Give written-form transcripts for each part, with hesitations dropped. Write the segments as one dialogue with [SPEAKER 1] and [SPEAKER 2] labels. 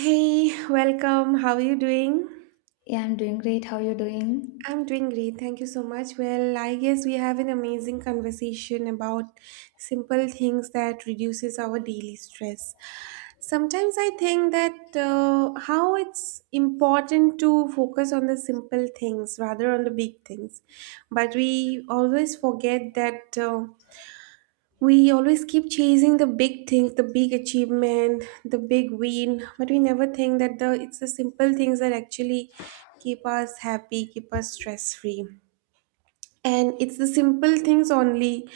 [SPEAKER 1] Hey, welcome. How are you doing?
[SPEAKER 2] Yeah, I'm doing great. How you doing?
[SPEAKER 1] I'm doing great. Thank you so much. Well, I guess we have an amazing conversation about simple things that reduces our daily stress. Sometimes I think that how it's important to focus on the simple things rather on the big things, but we always forget that. We always keep chasing the big things, the big achievement, the big win, but we never think that the it's the simple things that actually keep us happy, keep us stress free. And it's the simple things only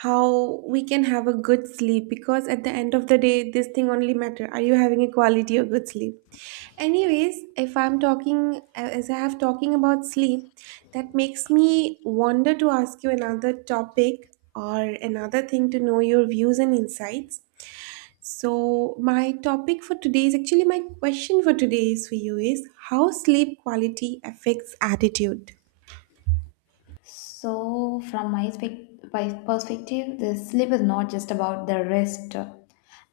[SPEAKER 1] how we can have a good sleep because at the end of the day this thing only matter. Are you having a quality or good sleep? Anyways, if I'm talking as I have talking about sleep, that makes me wonder to ask you another topic or another thing to know your views and insights. So my topic for today is actually my question for today is for you is how sleep quality affects attitude.
[SPEAKER 2] So, from my perspective, the sleep is not just about the rest.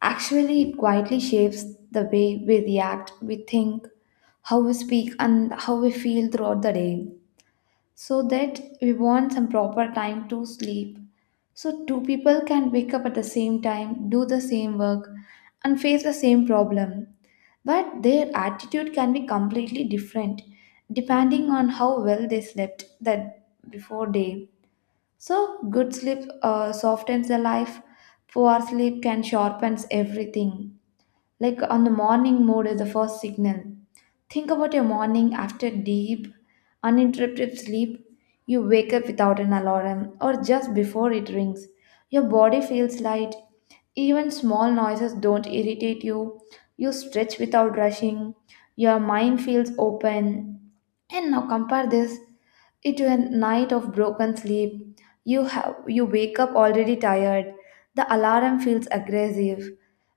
[SPEAKER 2] Actually, it quietly shapes the way we react, we think, how we speak, and how we feel throughout the day. So that we want some proper time to sleep. So, two people can wake up at the same time, do the same work, and face the same problem. But their attitude can be completely different depending on how well they slept that before day. So, good sleep softens the life, poor sleep can sharpens everything. Like on the morning mood is the first signal. Think about your morning after deep, uninterrupted sleep. You wake up without an alarm or just before it rings. Your body feels light. Even small noises don't irritate you. You stretch without rushing. Your mind feels open. And now compare this it to a night of broken sleep. You wake up already tired. The alarm feels aggressive.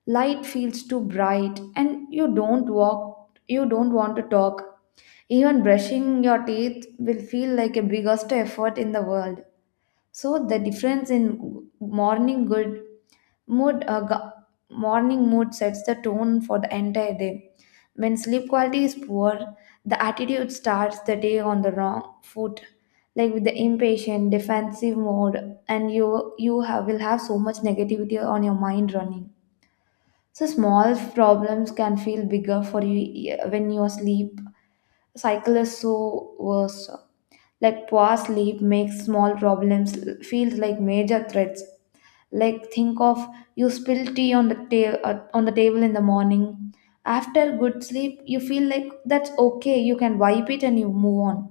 [SPEAKER 2] Light feels too bright and you don't want to talk. Even brushing your teeth will feel like a biggest effort in the world. So the difference in mood uh, gu- morning mood sets the tone for the entire day. When sleep quality is poor, the attitude starts the day on the wrong foot. Like with the impatient, defensive mode, and you have will have so much negativity on your mind running. So small problems can feel bigger for you, yeah, when your sleep cycle is so worse. Like poor sleep makes small problems feel like major threats. Like think of you spill tea on the on the table in the morning. After good sleep, you feel like that's okay. You can wipe it and you move on.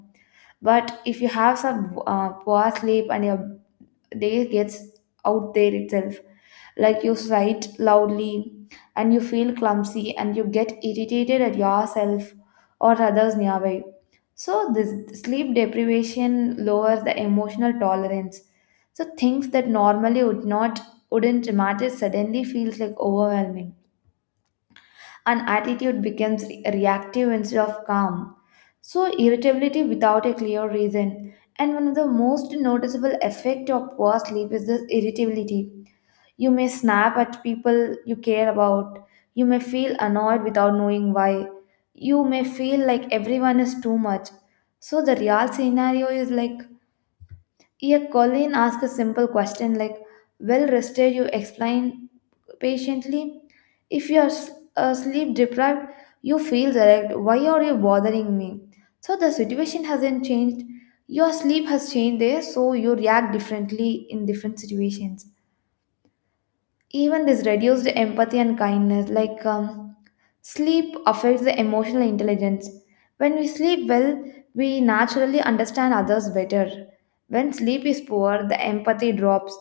[SPEAKER 2] But if you have some poor sleep and your day gets out there itself, like you write loudly and you feel clumsy and you get irritated at yourself or others nearby. So this sleep deprivation lowers the emotional tolerance, so things that normally wouldn't matter suddenly feels like overwhelming, and attitude becomes reactive instead of calm. So, irritability without a clear reason. And one of the most noticeable effect of poor sleep is this irritability. You may snap at people you care about. You may feel annoyed without knowing why. You may feel like everyone is too much. So the real scenario is like, yeah, Colleen asked a simple question like, well rested, you explain patiently. If you are sleep deprived, you feel direct. Why are you bothering me? So the situation hasn't changed. Your sleep has changed there, so you react differently in different situations. Even this reduced empathy and kindness, like, sleep affects the emotional intelligence. When we sleep well, we naturally understand others better. When sleep is poor, the empathy drops.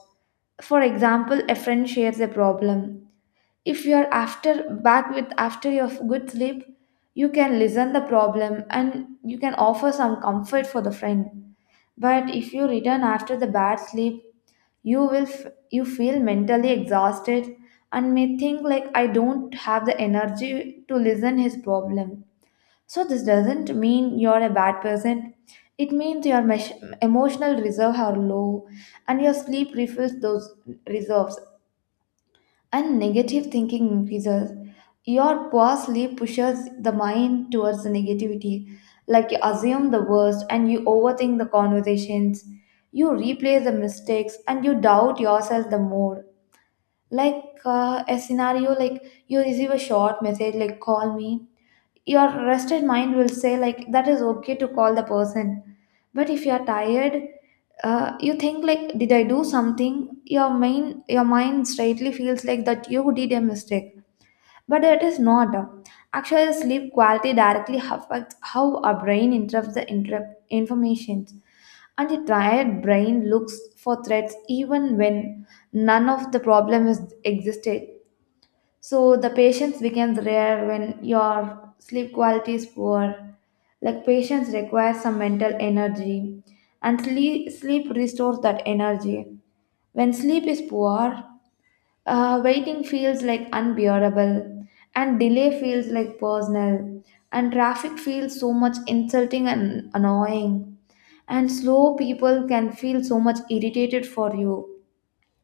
[SPEAKER 2] For example, a friend shares a problem. If you are after back with after your good sleep, you can listen the problem and you can offer some comfort for the friend. But if you return after the bad sleep, you will you feel mentally exhausted and may think like, I don't have the energy to listen his problem. So this doesn't mean you're a bad person. It means your emotional reserve are low and your sleep refills those reserves. And negative thinking increases. Your past pushes the mind towards the negativity. Like you assume the worst and you overthink the conversations. You replay the mistakes and you doubt yourself the more. Like a scenario, like you receive a short message like, call me. Your rested mind will say like that is okay to call the person. But if you are tired, you think like, did I do something? Your mind straightly feels like that you did a mistake, but it is not. Actually sleep quality directly affects how our brain interprets the information, and the tired brain looks for threats even when none of the problem is existed. So the patience becomes rare when your sleep quality is poor. Like patience requires some mental energy, and sleep restores that energy. When sleep is poor, waiting feels like unbearable, and delay feels like personal, and traffic feels so much insulting and annoying, and slow people can feel so much irritated for you.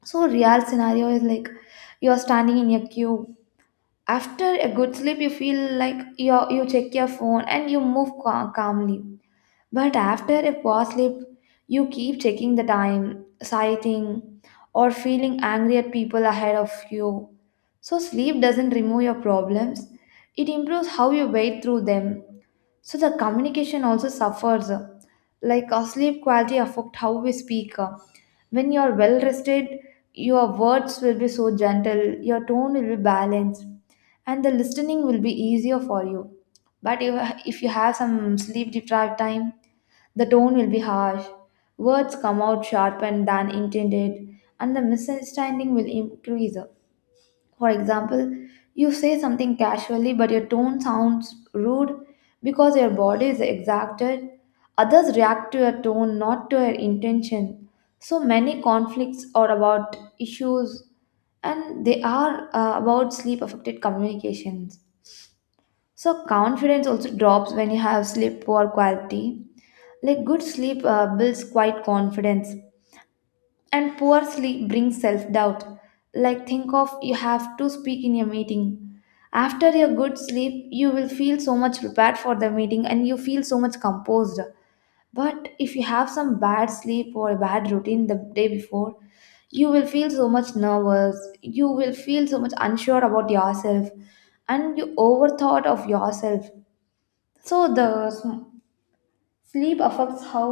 [SPEAKER 2] So real scenario is like, you are standing in a queue. After a good sleep, you feel like you check your phone and you move calmly. But after a poor sleep, you keep checking the time sighting or feeling angry at people ahead of you. So sleep doesn't remove your problems, it improves how you wade through them. So the communication also suffers. Like our sleep quality affect how we speak. When you are well rested, your words will be so gentle, your tone will be balanced, and the listening will be easier for you. But If you have some sleep deprived time, the tone will be harsh, words come out sharper than intended, and the misunderstanding will increase. For example, you say something casually, but your tone sounds rude because your body is exacted. Others react to your tone, not to your intention. So many conflicts are about issues and they are, about sleep affected communications. So, confidence also drops when you have sleep poor quality. Like, good sleep builds quite confidence, and poor sleep brings self doubt. Like, think of you have to speak in a meeting. After your good sleep, you will feel so much prepared for the meeting and you feel so much composed. But if you have some bad sleep or a bad routine the day before, you will feel so much nervous. You will feel so much unsure about yourself and you overthought of yourself. So, the sleep affects how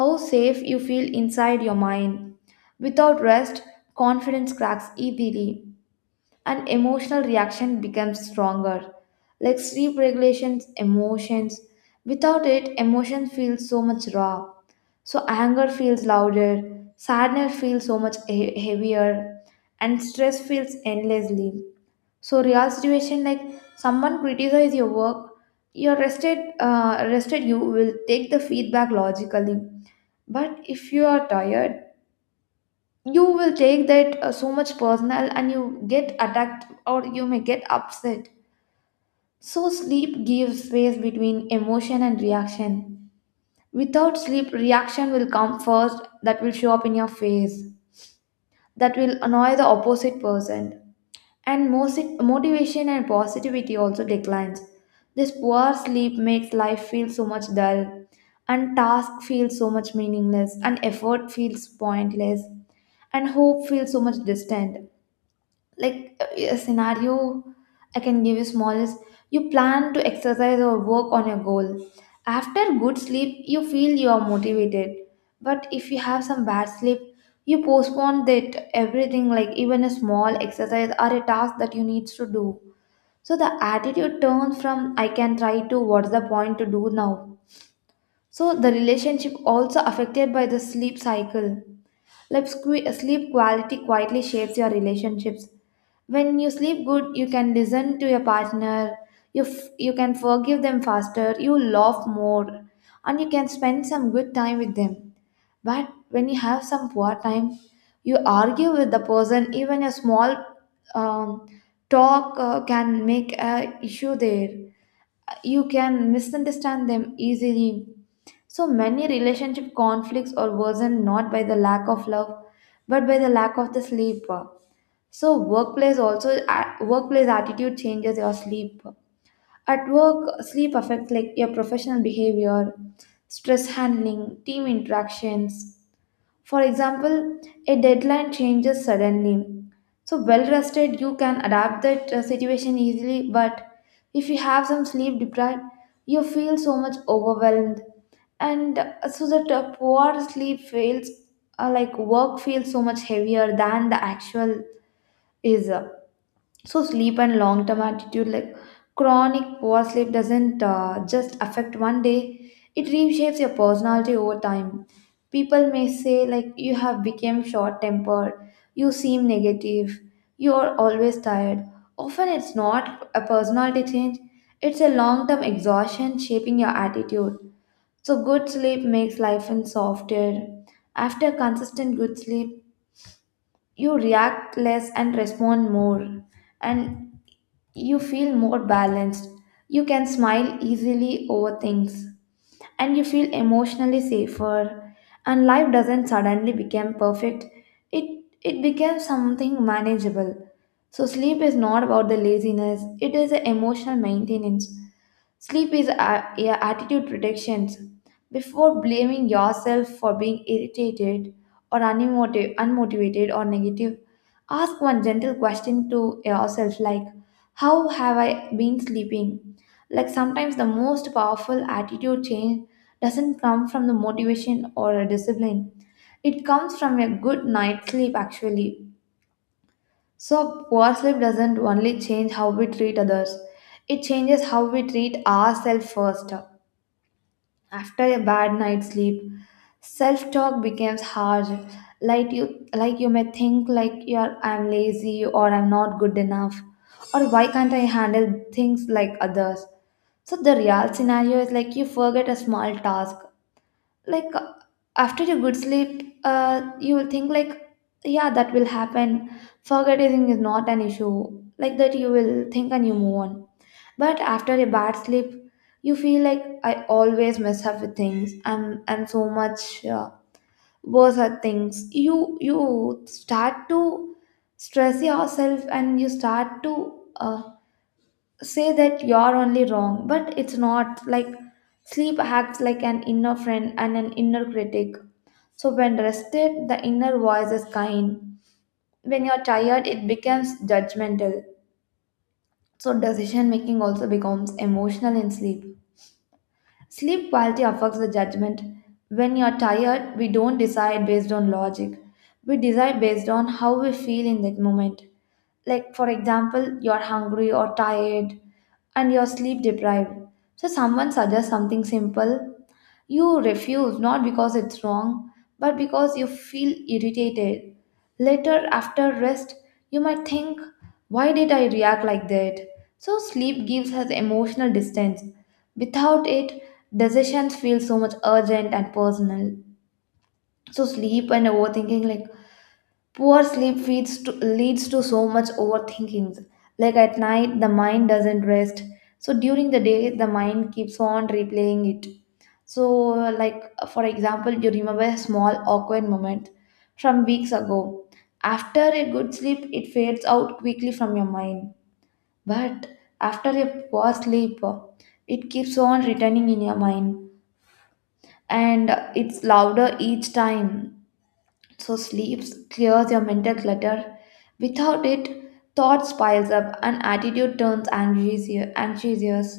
[SPEAKER 2] how safe you feel inside your mind. Without rest, confidence cracks easily and emotional reaction becomes stronger. Like sleep regulations, emotions. Without it, emotions feel so much raw. So anger feels louder, sadness feels so much heavier, and stress feels endlessly. So real situation like someone criticize your work, your rested you will take the feedback logically. But if you are tired, you will take that so much personal and you get attacked or you may get upset. So sleep gives space between emotion and reaction. Without sleep, reaction will come first, that will show up in your face, that will annoy the opposite person. And motivation and positivity also declines. This poor sleep makes life feel so much dull, and task feels so much meaningless, and effort feels pointless, and hope feels so much distant. Like a scenario I can give you small is, you plan to exercise or work on your goal. After good sleep, you feel you are motivated. But if you have some bad sleep, you postpone that everything, like even a small exercise or a task that you need to do. So the attitude turns from, I can try, to, what's the point to do now. So the relationship also affected by the sleep cycle. Like sleep quality quietly shapes your relationships. When you sleep good, you can listen to your partner, you can forgive them faster, you laugh more, and you can spend some good time with them. But when you have some poor time, you argue with the person. Even a small um, talk can make a issue there, you can misunderstand them easily. So many relationship conflicts are worsened not by the lack of love, but by the lack of the sleep. So workplace workplace attitude changes your sleep. At work, sleep affects like your professional behavior, stress handling, team interactions. For example, a deadline changes suddenly. So, well rested, you can adapt that situation easily, but if you have some sleep deprived, you feel so much overwhelmed. And so, that poor sleep feels like work feels so much heavier than the actual is. So sleep and long term attitude, like chronic poor sleep doesn't just affect one day, it reshapes your personality over time. People may say like you have become short tempered, you seem negative, you are always tired. Often it's not a personality change, it's a long term exhaustion shaping your attitude. So good sleep makes life and softer. After consistent good sleep, you react less and respond more, and you feel more balanced, you can smile easily over things, and you feel emotionally safer, and life doesn't suddenly become perfect, it it becomes something manageable. So sleep is not about the laziness, it is the emotional maintenance. Sleep is a attitude predictions. Before blaming yourself for being irritated or unmotivated or negative, ask one gentle question to yourself like, how have I been sleeping? Like sometimes the most powerful attitude change doesn't come from the motivation or a discipline. It comes from a good night's sleep actually. So poor sleep doesn't only change how we treat others, it changes how we treat ourselves first. After a bad night's sleep, self talk becomes harsh. Like you may think like you're I'm lazy or I'm not good enough, or why can't I handle things like others. So the real scenario is like you forget a small task, like after a good sleep you will think like yeah, that will happen, forgetting is not an issue, like that you will think and you move on. But after a bad sleep you feel like I always mess up with things. I'm so much worse at things. You start to stress yourself and you start to uh, say that you're only wrong. But it's not like. Sleep acts like an inner friend and an inner critic. So when rested, the inner voice is kind. When you're tired, it becomes judgmental. So decision making also becomes emotional in sleep. Sleep quality affects the judgment. When you're tired, we don't decide based on logic, we decide based on how we feel in that moment. Like for example, you're hungry or tired and you're sleep deprived, so someone suggests something simple, you refuse not because it's wrong but because you feel irritated. Later after rest, you might think, why did I react like that? So sleep gives us emotional distance. Without it, decisions feel so much urgent and personal. So sleep and overthinking, like poor sleep leads to so much overthinking. Like at night, the mind doesn't rest. So during the day, the mind keeps on replaying it. So, like for example, you remember a small awkward moment from weeks ago. After a good sleep, it fades out quickly from your mind. But after a poor sleep, it keeps on returning in your mind, and it's louder each time. So sleep clears your mental clutter. Without it, thoughts piles up and attitude turns anxious, anxious.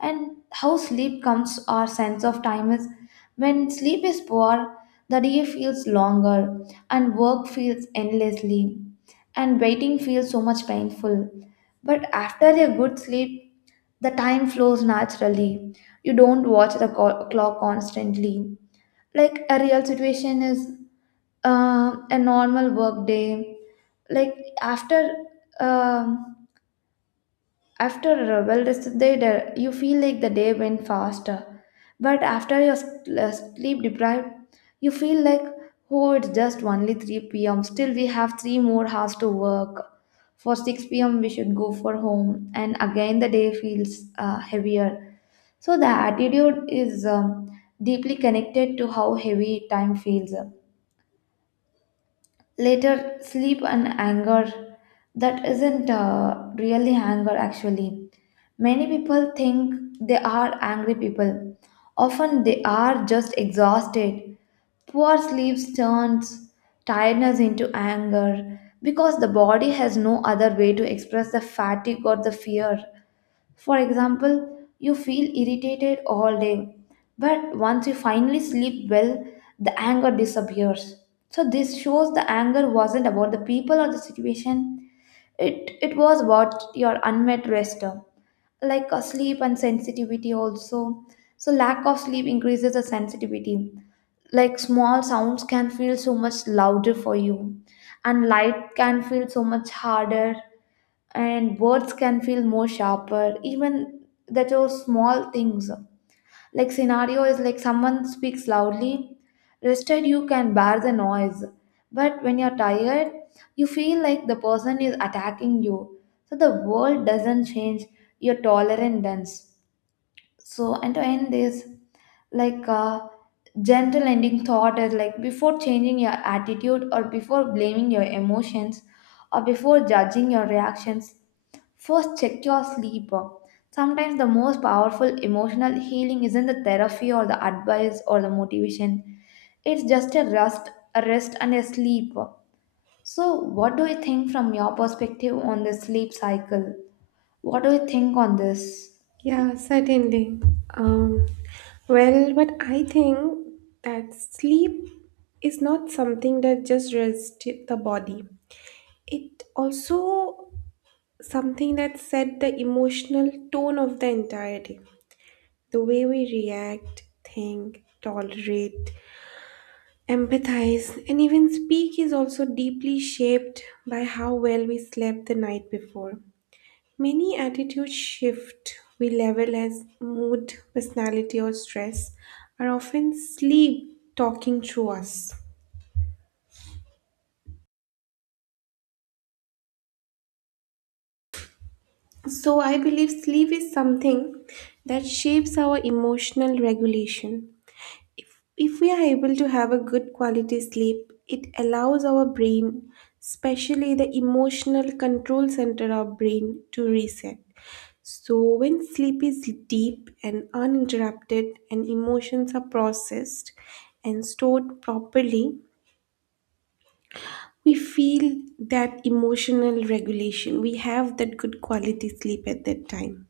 [SPEAKER 2] And how sleep comes our sense of time is, when sleep is poor, the day feels longer and work feels endlessly and waiting feels so much painful. But after a good sleep, the time flows naturally. You don't watch the clock constantly. Like a real situation is a normal work day, like after um after a well rested day you feel like the day went faster. But after your sleep deprived, you feel like, oh it's just only 3 p.m still we have 3 more hours to work for 6 p.m we should go for home, and again the day feels heavier. So the attitude is deeply connected to how heavy time feels. Later sleep and anger, that isn't really anger actually. Many people think they are angry people, often they are just exhausted. Poor sleep turns tiredness into anger because the body has no other way to express the fatigue or the fear. For example, you feel irritated all day, but once you finally sleep well, the anger disappears. So this shows the anger wasn't about the people or the situation, it was about your unmet rest. Like sleep and sensitivity also. So lack of sleep increases the sensitivity. Like small sounds can feel so much louder for you, and light can feel so much harder, and words can feel more sharper even. That are small things. Like scenario is, like someone speaks loudly, rested you can bear the noise, but when you're tired you feel like the person is attacking you. So the world doesn't change, your tolerance does. So, and to end this, like gentle ending thought is, like before changing your attitude or before blaming your emotions or before judging your reactions, first check your sleep. Sometimes the most powerful emotional healing isn't the therapy or the advice or the motivation. It's just a rest and a sleep. So what do you think from your perspective on the sleep cycle? What do you think on this?
[SPEAKER 1] Yeah, certainly. um, well, but I think that sleep is not something that just rests the body. It also something that set the emotional tone of the entire day. The way we react, think, tolerate, empathize, and even speak is also deeply shaped by how well we slept the night before. Many attitudes shift we level as mood, personality, or stress are often sleep talking through us. So, I believe sleep is something that shapes our emotional regulation. If we are able to have a good quality sleep, it allows our brain, especially the emotional control center of brain, to reset. So when sleep is deep and uninterrupted and emotions are processed and stored properly, we feel that emotional regulation. We have that good quality sleep at that time.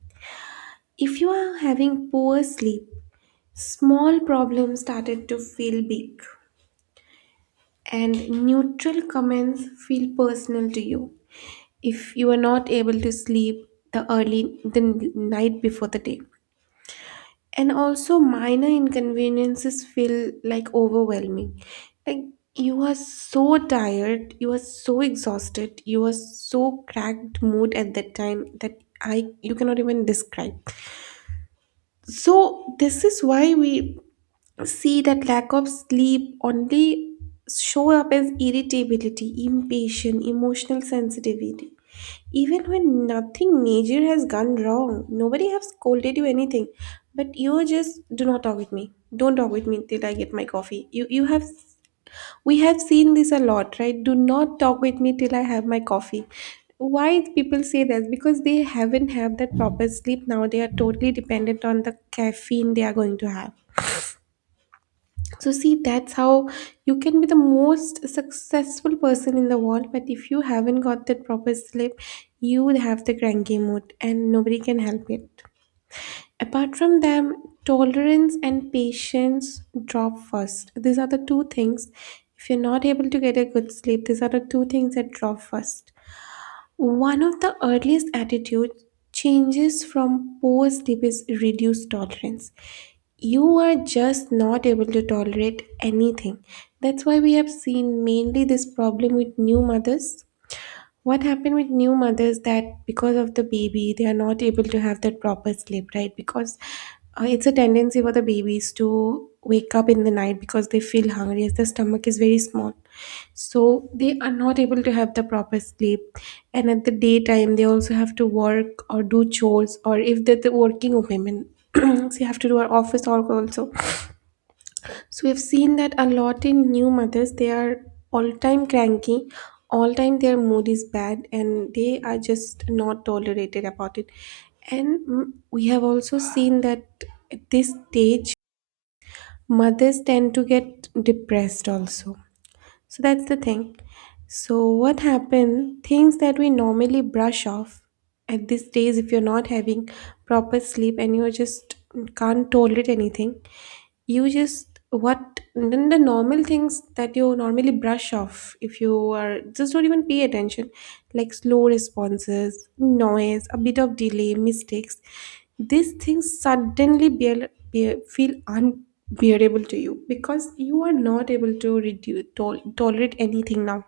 [SPEAKER 1] If you are having poor sleep, small problems started to feel big and neutral comments feel personal to you if you are not able to sleep the early the night before the day, and also minor inconveniences feel like overwhelming. Like, you are so tired, you are so exhausted, you are so cracked mood at that time that I you cannot even describe. So this is why we see that lack of sleep only show up as irritability, impatience, emotional sensitivity. Even when nothing major has gone wrong, nobody has scolded you anything, but you just do not talk with me. Don't talk with me till I get my coffee. You have We have seen this a lot, right? Do not talk with me till I have my coffee. Why people say that? Because they haven't had that proper sleep now. They are totally dependent on the caffeine they are going to have. So, see, that's how you can be the most successful person in the world, but if you haven't got that proper sleep, you would have the cranky mood and nobody can help it. Apart from them, tolerance and patience drop first. These are the two things. If you're not able to get a good sleep, these are the two things that drop first. One of the earliest attitude changes from poor sleep is reduced tolerance. You are just not able to tolerate anything. That's why we have seen mainly this problem with new mothers. What happened with new mothers that because of the baby they are not able to have that proper sleep, right? Because it's a tendency for the babies to wake up in the night because they feel hungry as the stomach is very small, so they are not able to have the proper sleep. And at the daytime they also have to work or do chores, or if they're the working women they have to do our office work also. So we've seen that a lot in new mothers. They are all time cranky, all time their mood is bad, and they are just not tolerated about it. And we have also seen that at this stage, mothers tend to get depressed also. So that's the thing. So what happened? Things that we normally brush off at these days, if you're not having proper sleep and you just can't tolerate anything, you just what then the normal things that you normally brush off if you are just don't even pay attention, like slow responses, noise, a bit of delay, mistakes, these things suddenly feel unbearable to you because you are not able to tolerate anything now.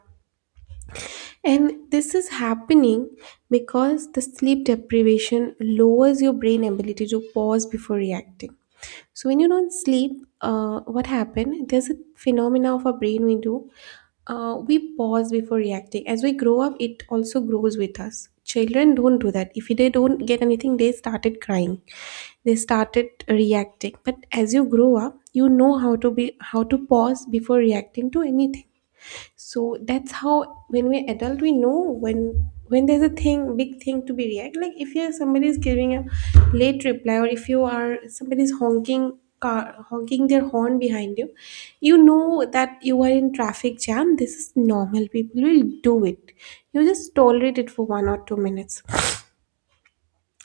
[SPEAKER 1] And this is happening because the sleep deprivation lowers your brain ability to pause before reacting. So when you don't sleep, what happened? There's a phenomena of our brain we do. We pause before reacting. As we grow up, it also grows with us. Children don't do that. If they don't get anything, they started crying. They started reacting. But as you grow up, you know how to be how to pause before reacting to anything. So that's how when we're adult we know when there's a thing big thing to be react. Like if you're somebody is giving a late reply, or if you are somebody's honking car honking their horn behind you, you know that you are in traffic jam, this is normal, people will do it. You just tolerate it for 1 or 2 minutes.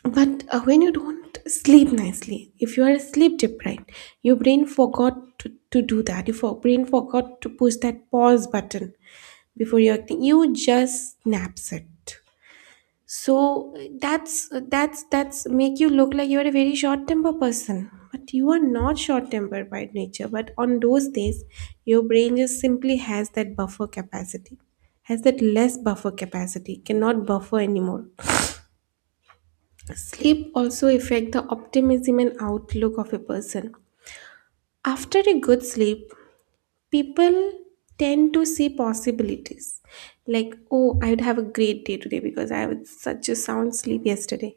[SPEAKER 1] But when you don't sleep nicely, if you are sleep deprived, your brain forgot to do that. Your brain forgot to push that pause button before you acting. You just snaps it. So that's make you look like you are a very short temper person. But you are not short tempered by nature. But on those days, your brain just simply has that buffer capacity, has that less buffer capacity, cannot buffer anymore. Sleep also affect the optimism and outlook of a person. After a good sleep, people tend to see possibilities. Like, oh, I'd have a great day today because I had such a sound sleep yesterday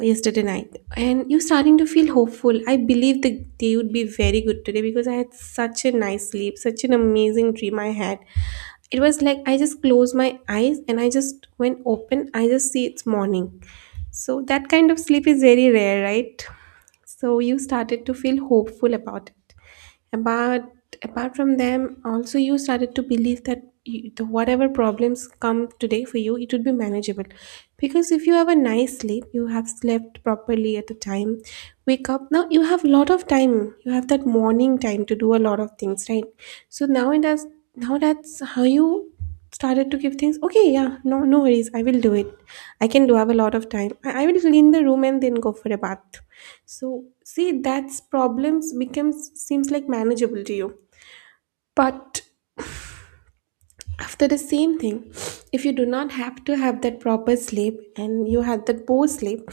[SPEAKER 1] yesterday night and you're starting to feel hopeful. I believe the day would be very good today because I had such a nice sleep, such an amazing dream I had. It was like I just closed my eyes and I just when open I just see it's morning. So that kind of sleep is very rare, right? So you started to feel hopeful about it. But apart from them, also you started to believe that the whatever problems come today for you, it would be manageable. Because if you have a nice sleep, you have slept properly at the time, wake up. Now you have a lot of time. You have that morning time to do a lot of things, right? So now it does. Now that's how you started to give things, okay, yeah, no, no worries, I will do it, I can do I have a lot of time, I will clean the room and then go for a bath. So see, that's problems becomes seems like manageable to you. But after the same thing, if you do not have to have that proper sleep and you had that poor sleep,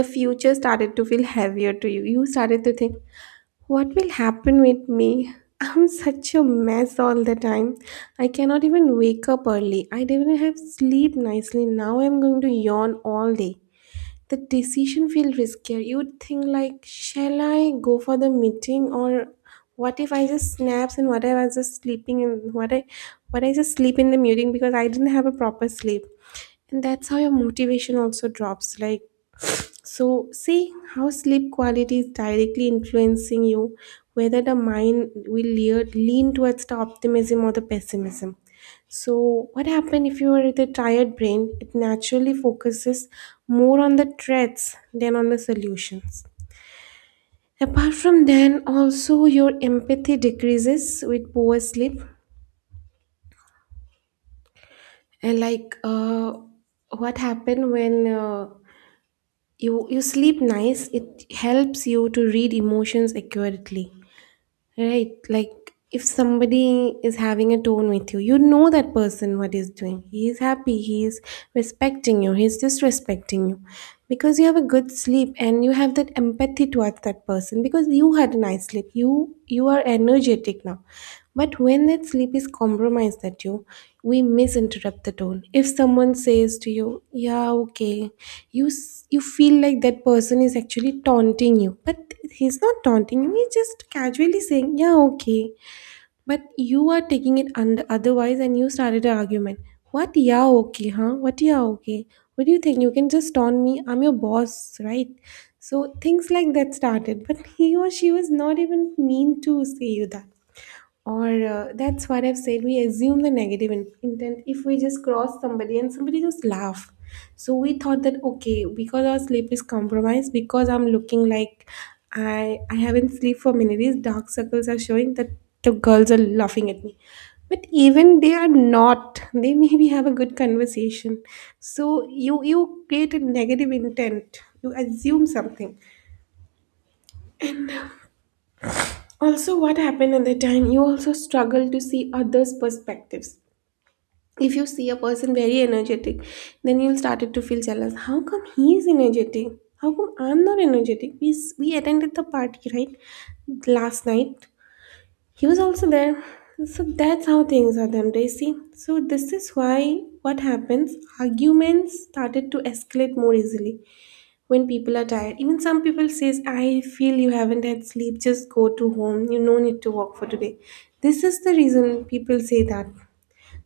[SPEAKER 1] the future started to feel heavier to you started to think, what will happen with me? I'm such a mess all the time. I cannot even wake up early. I didn't even have sleep nicely. Now I'm going to yawn all day. The decision feels riskier. You'd think like, shall I go for the meeting, or what if I just snaps, and what if I was just sleeping, and what I just sleep in the meeting because I didn't have a proper sleep. And that's how your motivation also drops. Like, so, see how sleep quality is directly influencing you, whether the mind will lean towards the optimism or the pessimism. So, what happens if you are with a tired brain? It naturally focuses more on the threats than on the solutions. Apart from then, also your empathy decreases with poor sleep. And like what happened when you sleep nice, it helps you to read emotions accurately. Right, like if somebody is having a tone with you, you know that person what he's doing. He is happy, he is respecting you, he's disrespecting you. Because you have a good sleep and you have that empathy towards that person because you had a nice sleep. You are energetic now. But when that sleep is compromised that we misinterpret the tone. If someone says to you, yeah, okay, you feel like that person is actually taunting you, but he's not taunting you, he's just casually saying, yeah, okay. But you are taking it under otherwise and you started an argument. What, yeah, okay, huh? What, yeah, okay? What do you think? You can just taunt me. I'm your boss, right? So things like that started. But he or she was not even mean to say you that. Or That's what I've said. We assume the negative intent if we just cross somebody and somebody just laugh. So we thought that okay, because our sleep is compromised, because I'm looking like I haven't slept for many days, dark circles are showing that the girls are laughing at me. But even they are not. They maybe have a good conversation. So you create a negative intent. You assume something. Also, what happened at the time? You also struggle to see others' perspectives if you see a person very energetic, then you'll started to feel jealous. How come he is energetic, how come I'm not energetic? We attended the party right last night, he was also there. So that's how things are done, Daisy. So this is why what happens, arguments started to escalate more easily when people are tired. Even some people says, I feel you haven't had sleep, just go to home, you no need to work for today. This is the reason people say that.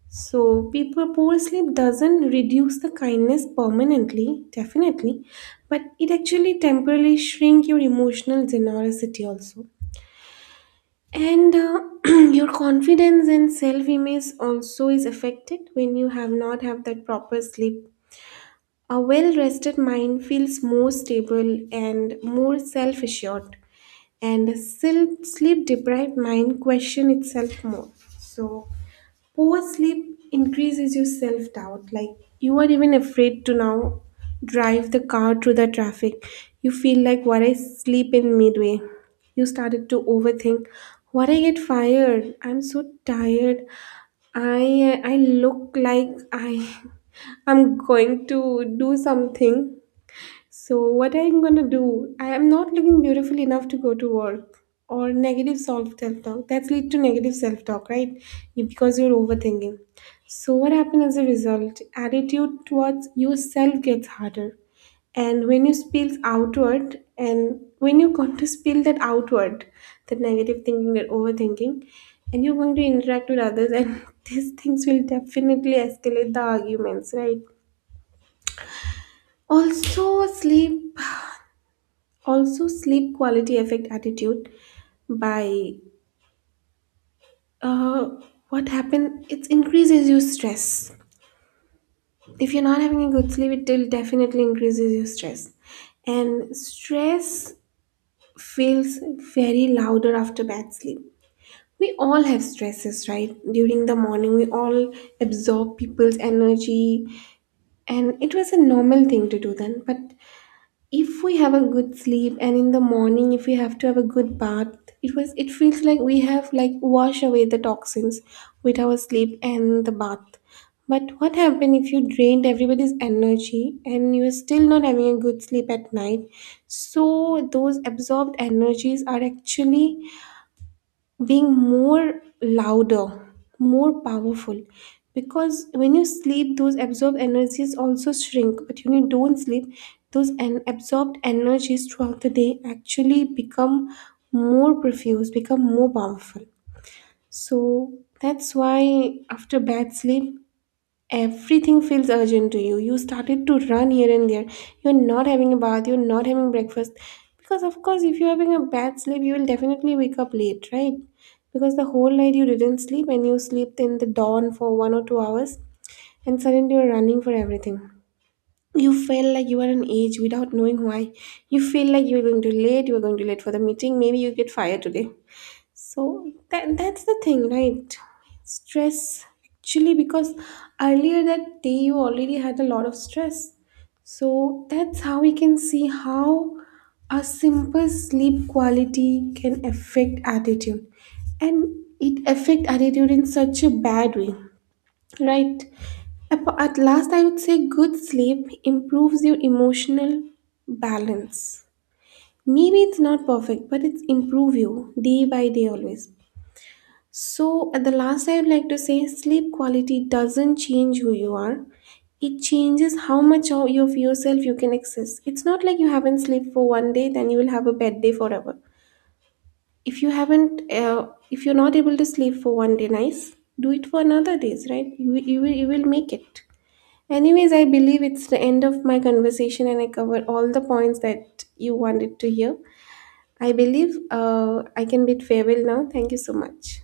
[SPEAKER 1] So, people, poor sleep doesn't reduce the kindness permanently, definitely, but it actually temporarily shrink your emotional generosity also. And Your confidence and self-image also is affected when you have not have that proper sleep. A well-rested mind feels more stable and more self-assured, and a sleep-deprived mind question itself more. So poor sleep increases your self doubt. Like, you are even afraid to now drive the car through the traffic. You feel like, what I sleep in midway. You started to overthink. What I get fired? I'm so tired. I look like I I'm going to do something. So, what I'm gonna do? I am not looking beautiful enough to go to work, or negative self talk. That's lead to negative self talk, right? Because you're overthinking. So, what happens as a result? Attitude towards yourself gets harder. And when you spill outward, and when you're going to spill that outward, that negative thinking, that overthinking, and you're going to interact with others, and these things will definitely escalate the arguments, right? Also, sleep, also sleep quality affect attitude by, uh, what happen, it increases your stress. If you're not having a good sleep, it will definitely increases your stress. And stress feels very louder after bad sleep. We all have stresses, right? During the morning, we all absorb people's energy, and it was a normal thing to do then. But if we have a good sleep, and in the morning if we have to have a good bath, it feels like we have like wash away the toxins with our sleep and the bath. But what happened if you drained everybody's energy and you're still not having a good sleep at night? So those absorbed energies are actually being more louder, more powerful. Because when you sleep, those absorbed energies also shrink. But when you don't sleep, those absorbed energies throughout the day actually become more profuse, become more powerful. So that's why after bad sleep, everything feels urgent to you. You started to run here and there. You're not having a bath, you're not having breakfast. Because, of course, if you're having a bad sleep, you will definitely wake up late, right? Because the whole night you didn't sleep and you slept in the dawn for 1 or 2 hours, and suddenly you're running for everything. You feel like you are an age without knowing why. You feel like you're going to late, you're going to late for the meeting, maybe you get fired today. So that's the thing, right? Stress, actually because earlier that day you already had a lot of stress. So that's how we can see how a simple sleep quality can affect attitude. And it affect attitude in such a bad way, right? At last, I would say good sleep improves your emotional balance. Maybe it's not perfect, but it's improve you day by day always. So, at the last, I would like to say sleep quality doesn't change who you are. It changes how much of of yourself you can access. It's not like you haven't slept for one day, then you will have a bad day forever. If you haven't, if you're not able to sleep for one day, nice. Do it for another days, right? You will make it. Anyways, I believe it's the end of my conversation, and I covered all the points that you wanted to hear. I believe I can bid farewell now. Thank you so much.